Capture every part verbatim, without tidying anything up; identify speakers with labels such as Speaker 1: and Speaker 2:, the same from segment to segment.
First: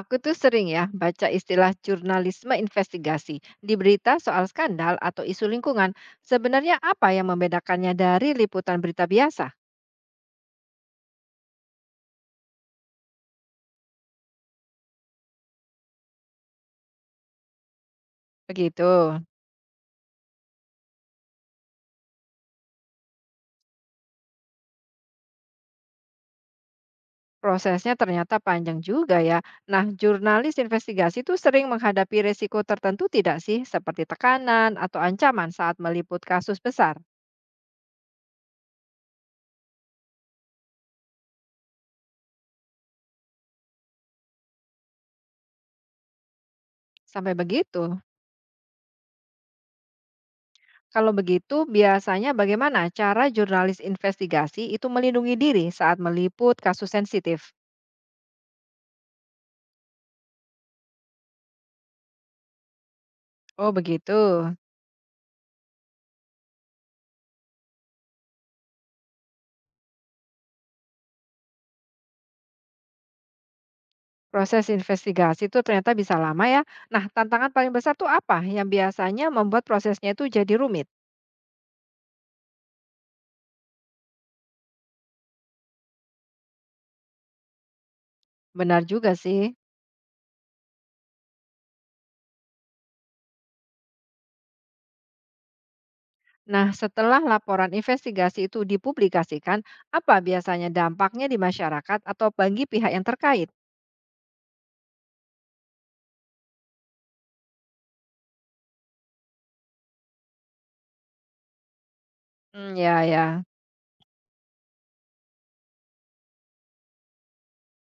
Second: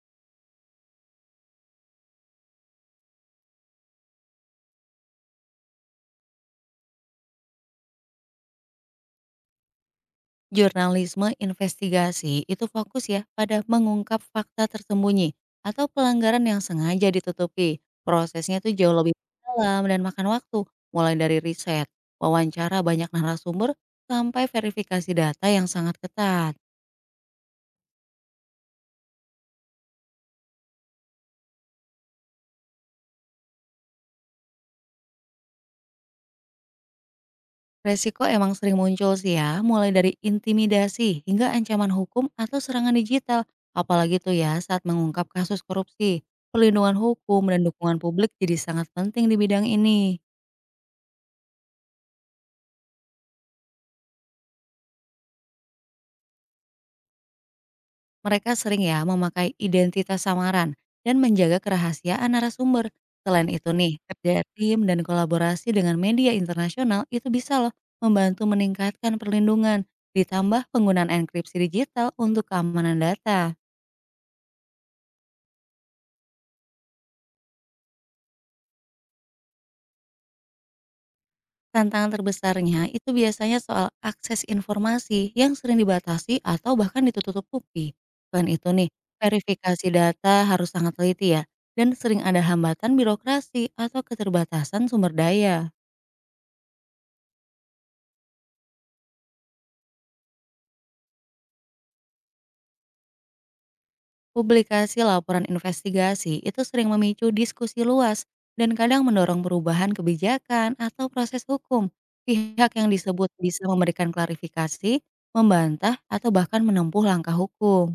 Speaker 1: Aku tuh sering ya baca istilah jurnalisme investigasi di berita soal skandal atau isu lingkungan. Sebenarnya apa yang membedakannya dari liputan berita biasa?
Speaker 2: Jurnalisme investigasi itu fokus ya pada mengungkap fakta tersembunyi atau pelanggaran yang sengaja ditutupi. Prosesnya itu
Speaker 1: Begitu.
Speaker 2: jauh lebih dalam dan makan waktu, mulai dari riset, wawancara banyak narasumber, sampai verifikasi data yang sangat ketat.
Speaker 1: Prosesnya ternyata panjang juga ya. Nah, jurnalis investigasi tuh sering menghadapi resiko tertentu tidak sih? Seperti tekanan atau ancaman saat meliput kasus besar.
Speaker 2: Resiko emang sering muncul sih ya, mulai dari intimidasi hingga ancaman hukum atau serangan digital. Apalagi tuh ya saat mengungkap kasus korupsi. Perlindungan
Speaker 1: Sampai
Speaker 2: hukum dan
Speaker 1: begitu.
Speaker 2: dukungan publik jadi sangat penting di bidang ini.
Speaker 1: Kalau begitu, biasanya bagaimana cara jurnalis investigasi itu melindungi diri saat meliput kasus sensitif?
Speaker 2: Mereka sering ya memakai identitas samaran dan menjaga kerahasiaan narasumber. Selain itu
Speaker 1: Oh,
Speaker 2: nih,
Speaker 1: begitu.
Speaker 2: kerja tim dan kolaborasi dengan media internasional itu bisa loh membantu meningkatkan perlindungan, ditambah penggunaan enkripsi digital untuk keamanan data.
Speaker 1: Proses investigasi itu ternyata bisa lama ya. Nah, tantangan paling besar tuh apa yang biasanya membuat prosesnya itu jadi rumit?
Speaker 2: Tantangan terbesarnya itu biasanya soal akses informasi yang sering dibatasi atau bahkan ditutup-tutupi. Selain itu
Speaker 1: Benar
Speaker 2: nih,
Speaker 1: juga sih.
Speaker 2: verifikasi data harus sangat teliti ya, dan sering ada hambatan birokrasi atau keterbatasan sumber daya.
Speaker 1: Nah, setelah laporan investigasi itu dipublikasikan, apa biasanya dampaknya di masyarakat atau bagi pihak yang terkait?
Speaker 2: Publikasi laporan investigasi itu sering memicu diskusi luas dan kadang mendorong perubahan kebijakan atau proses hukum. Pihak
Speaker 1: Hmm,
Speaker 2: yang
Speaker 1: ya,
Speaker 2: disebut
Speaker 1: ya.
Speaker 2: bisa memberikan klarifikasi, membantah, atau bahkan menempuh langkah hukum.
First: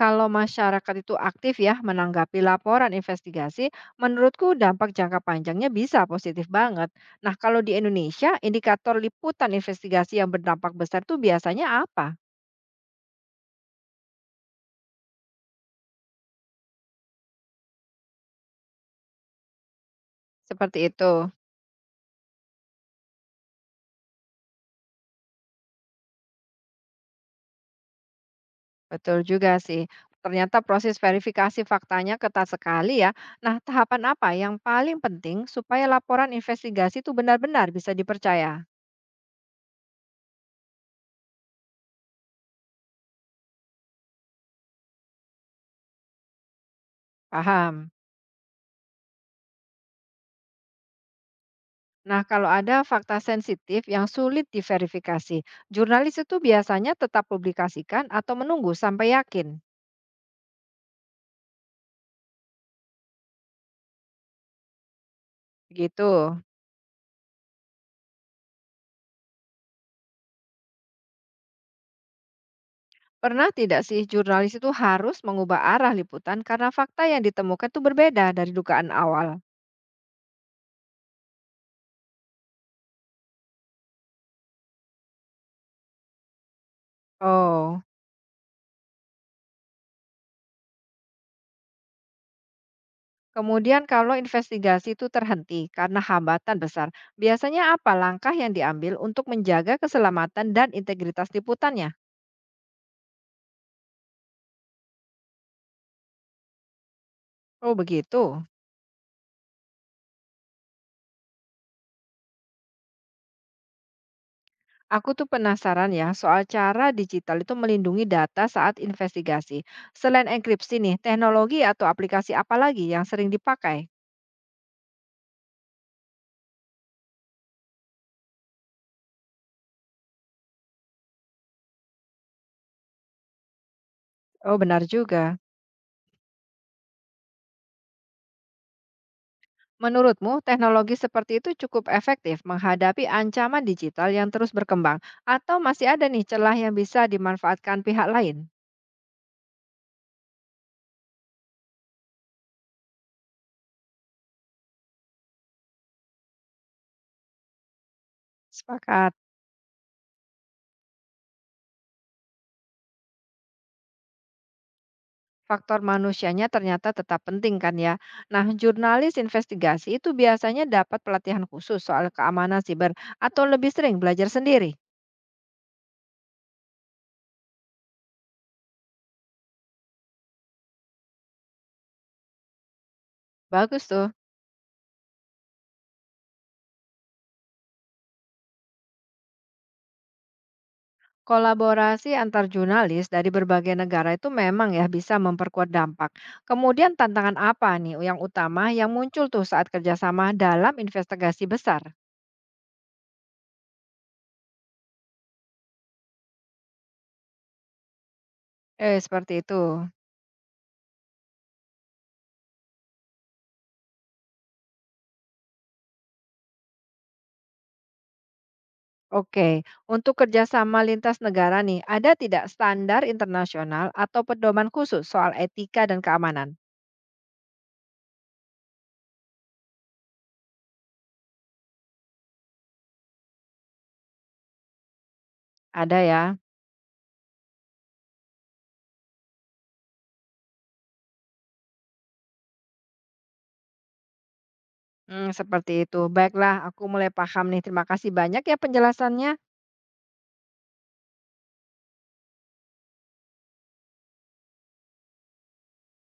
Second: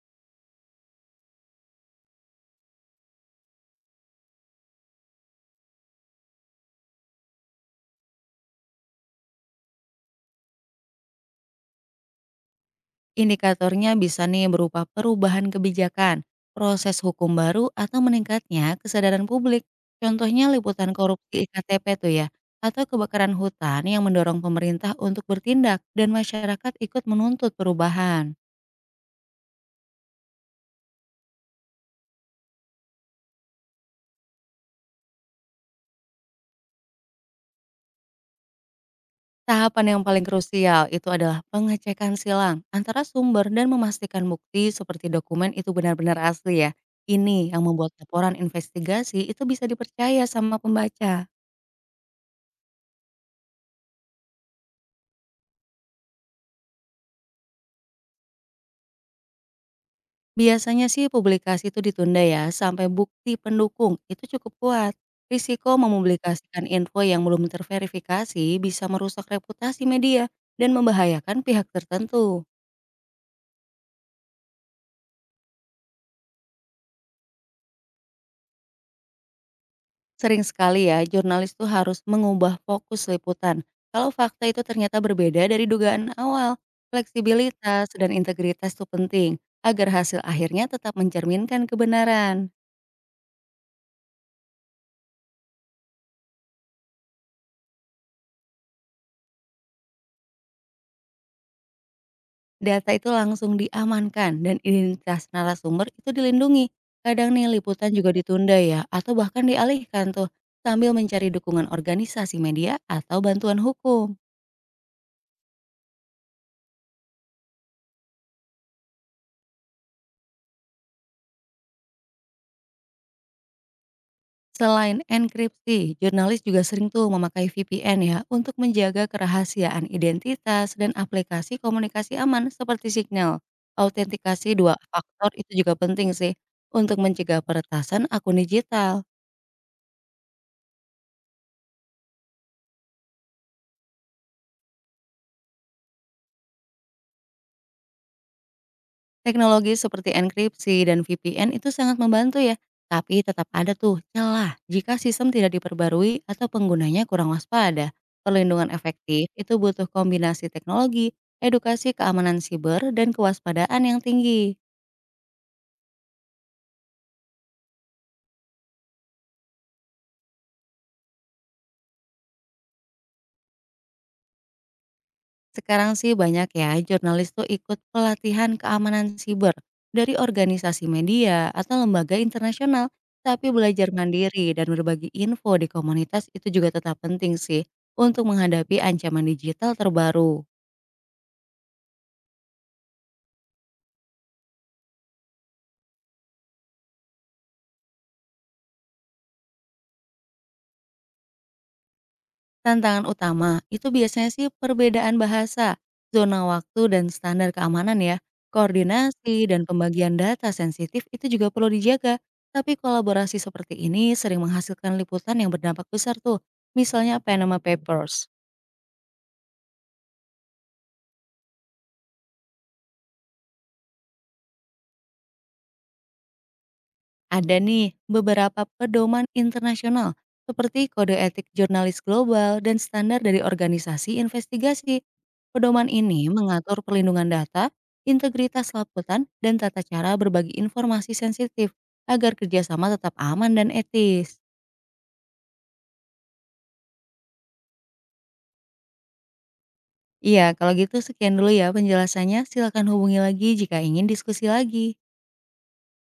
Speaker 1: Kalau masyarakat itu aktif ya menanggapi laporan investigasi, menurutku dampak jangka panjangnya bisa positif banget. Nah, kalau di Indonesia, indikator liputan investigasi yang berdampak besar tuh biasanya apa?
Speaker 2: Indikatornya bisa nih berupa perubahan kebijakan, proses hukum baru, atau meningkatnya kesadaran publik. Contohnya
Speaker 1: Seperti
Speaker 2: liputan
Speaker 1: itu.
Speaker 2: korupsi I K T P tuh ya, atau kebakaran hutan yang mendorong pemerintah untuk bertindak dan masyarakat ikut menuntut perubahan.
Speaker 1: Betul juga sih. Ternyata proses verifikasi faktanya ketat sekali ya. Nah, tahapan apa yang paling penting supaya laporan investigasi itu benar-benar bisa dipercaya?
Speaker 2: Tahapan yang paling krusial itu adalah pengecekan silang antara sumber dan memastikan bukti seperti dokumen itu benar-benar asli ya. Ini yang membuat
Speaker 1: Paham.
Speaker 2: laporan investigasi itu bisa dipercaya sama pembaca.
Speaker 1: Nah, kalau ada fakta sensitif yang sulit diverifikasi, jurnalis itu biasanya tetap publikasikan atau menunggu sampai yakin.
Speaker 2: Biasanya sih publikasi itu ditunda ya sampai bukti pendukung itu cukup kuat. Risiko
Speaker 1: Gitu.
Speaker 2: mempublikasikan info yang belum terverifikasi bisa merusak reputasi media dan membahayakan pihak tertentu.
Speaker 1: Pernah tidak sih jurnalis itu harus mengubah arah liputan karena fakta yang ditemukan itu berbeda dari dugaan awal?
Speaker 2: Sering sekali ya, jurnalis tuh harus mengubah fokus liputan. Kalau fakta itu ternyata berbeda dari dugaan awal,
Speaker 1: Oh.
Speaker 2: fleksibilitas dan integritas tuh penting agar hasil akhirnya tetap mencerminkan kebenaran.
Speaker 1: Kemudian kalau investigasi itu terhenti karena hambatan besar, biasanya apa langkah yang diambil untuk menjaga keselamatan dan integritas liputannya?
Speaker 2: Data itu langsung diamankan dan identitas narasumber itu dilindungi. Kadang nih
Speaker 1: Oh,
Speaker 2: liputan juga
Speaker 1: begitu.
Speaker 2: ditunda ya atau bahkan dialihkan tuh sambil mencari dukungan organisasi media atau bantuan hukum.
Speaker 1: Aku tuh penasaran ya soal cara digital itu melindungi data saat investigasi. Selain enkripsi nih, teknologi atau aplikasi apa lagi yang sering dipakai?
Speaker 2: Selain enkripsi, jurnalis juga sering tuh memakai V P N ya untuk menjaga kerahasiaan identitas dan aplikasi komunikasi aman seperti Signal. Autentikasi
Speaker 1: Oh,
Speaker 2: dua
Speaker 1: benar
Speaker 2: faktor
Speaker 1: juga.
Speaker 2: itu juga penting sih untuk mencegah peretasan akun digital.
Speaker 1: Menurutmu, teknologi seperti itu cukup efektif menghadapi ancaman digital yang terus berkembang, atau masih ada nih celah yang bisa dimanfaatkan pihak lain?
Speaker 2: Teknologi seperti enkripsi dan V P N itu sangat membantu ya, tapi tetap ada tuh celah jika sistem tidak diperbarui atau penggunanya kurang waspada. Perlindungan
Speaker 1: Sepakat.
Speaker 2: efektif itu butuh kombinasi teknologi, edukasi keamanan siber, dan kewaspadaan yang tinggi.
Speaker 1: Faktor manusianya ternyata tetap penting kan ya. Nah, jurnalis investigasi itu biasanya dapat pelatihan khusus soal keamanan siber atau lebih sering belajar sendiri.
Speaker 2: Sekarang sih banyak ya jurnalis tuh ikut pelatihan keamanan siber dari organisasi media atau lembaga internasional, tapi
Speaker 1: Bagus
Speaker 2: belajar
Speaker 1: tuh.
Speaker 2: mandiri dan berbagi info di komunitas itu juga tetap penting sih untuk menghadapi ancaman digital terbaru.
Speaker 1: Kolaborasi antar jurnalis dari berbagai negara itu memang ya bisa memperkuat dampak. Kemudian tantangan apa nih yang utama yang muncul tuh saat kerjasama dalam investigasi besar?
Speaker 2: Tantangan utama itu biasanya sih perbedaan bahasa, zona waktu dan standar keamanan ya.
Speaker 1: Eh, seperti
Speaker 2: Koordinasi
Speaker 1: itu.
Speaker 2: dan pembagian data sensitif itu juga perlu dijaga. Tapi kolaborasi seperti ini sering menghasilkan liputan yang berdampak besar tuh. Misalnya Panama Papers.
Speaker 1: Oke, untuk kerjasama lintas negara nih, ada tidak standar internasional atau pedoman khusus soal etika dan keamanan?
Speaker 2: Ada nih beberapa pedoman internasional seperti kode etik jurnalis global dan standar dari organisasi investigasi. Pedoman
Speaker 1: Ada
Speaker 2: ini
Speaker 1: ya.
Speaker 2: mengatur perlindungan data, integritas laporan, dan tata cara berbagi informasi sensitif agar kerjasama tetap aman dan etis.
Speaker 1: Hmm, seperti itu. Baiklah, aku mulai paham nih. Terima kasih banyak ya penjelasannya.
Speaker 2: Iya, kalau gitu sekian dulu ya penjelasannya. Silakan hubungi lagi jika ingin diskusi lagi.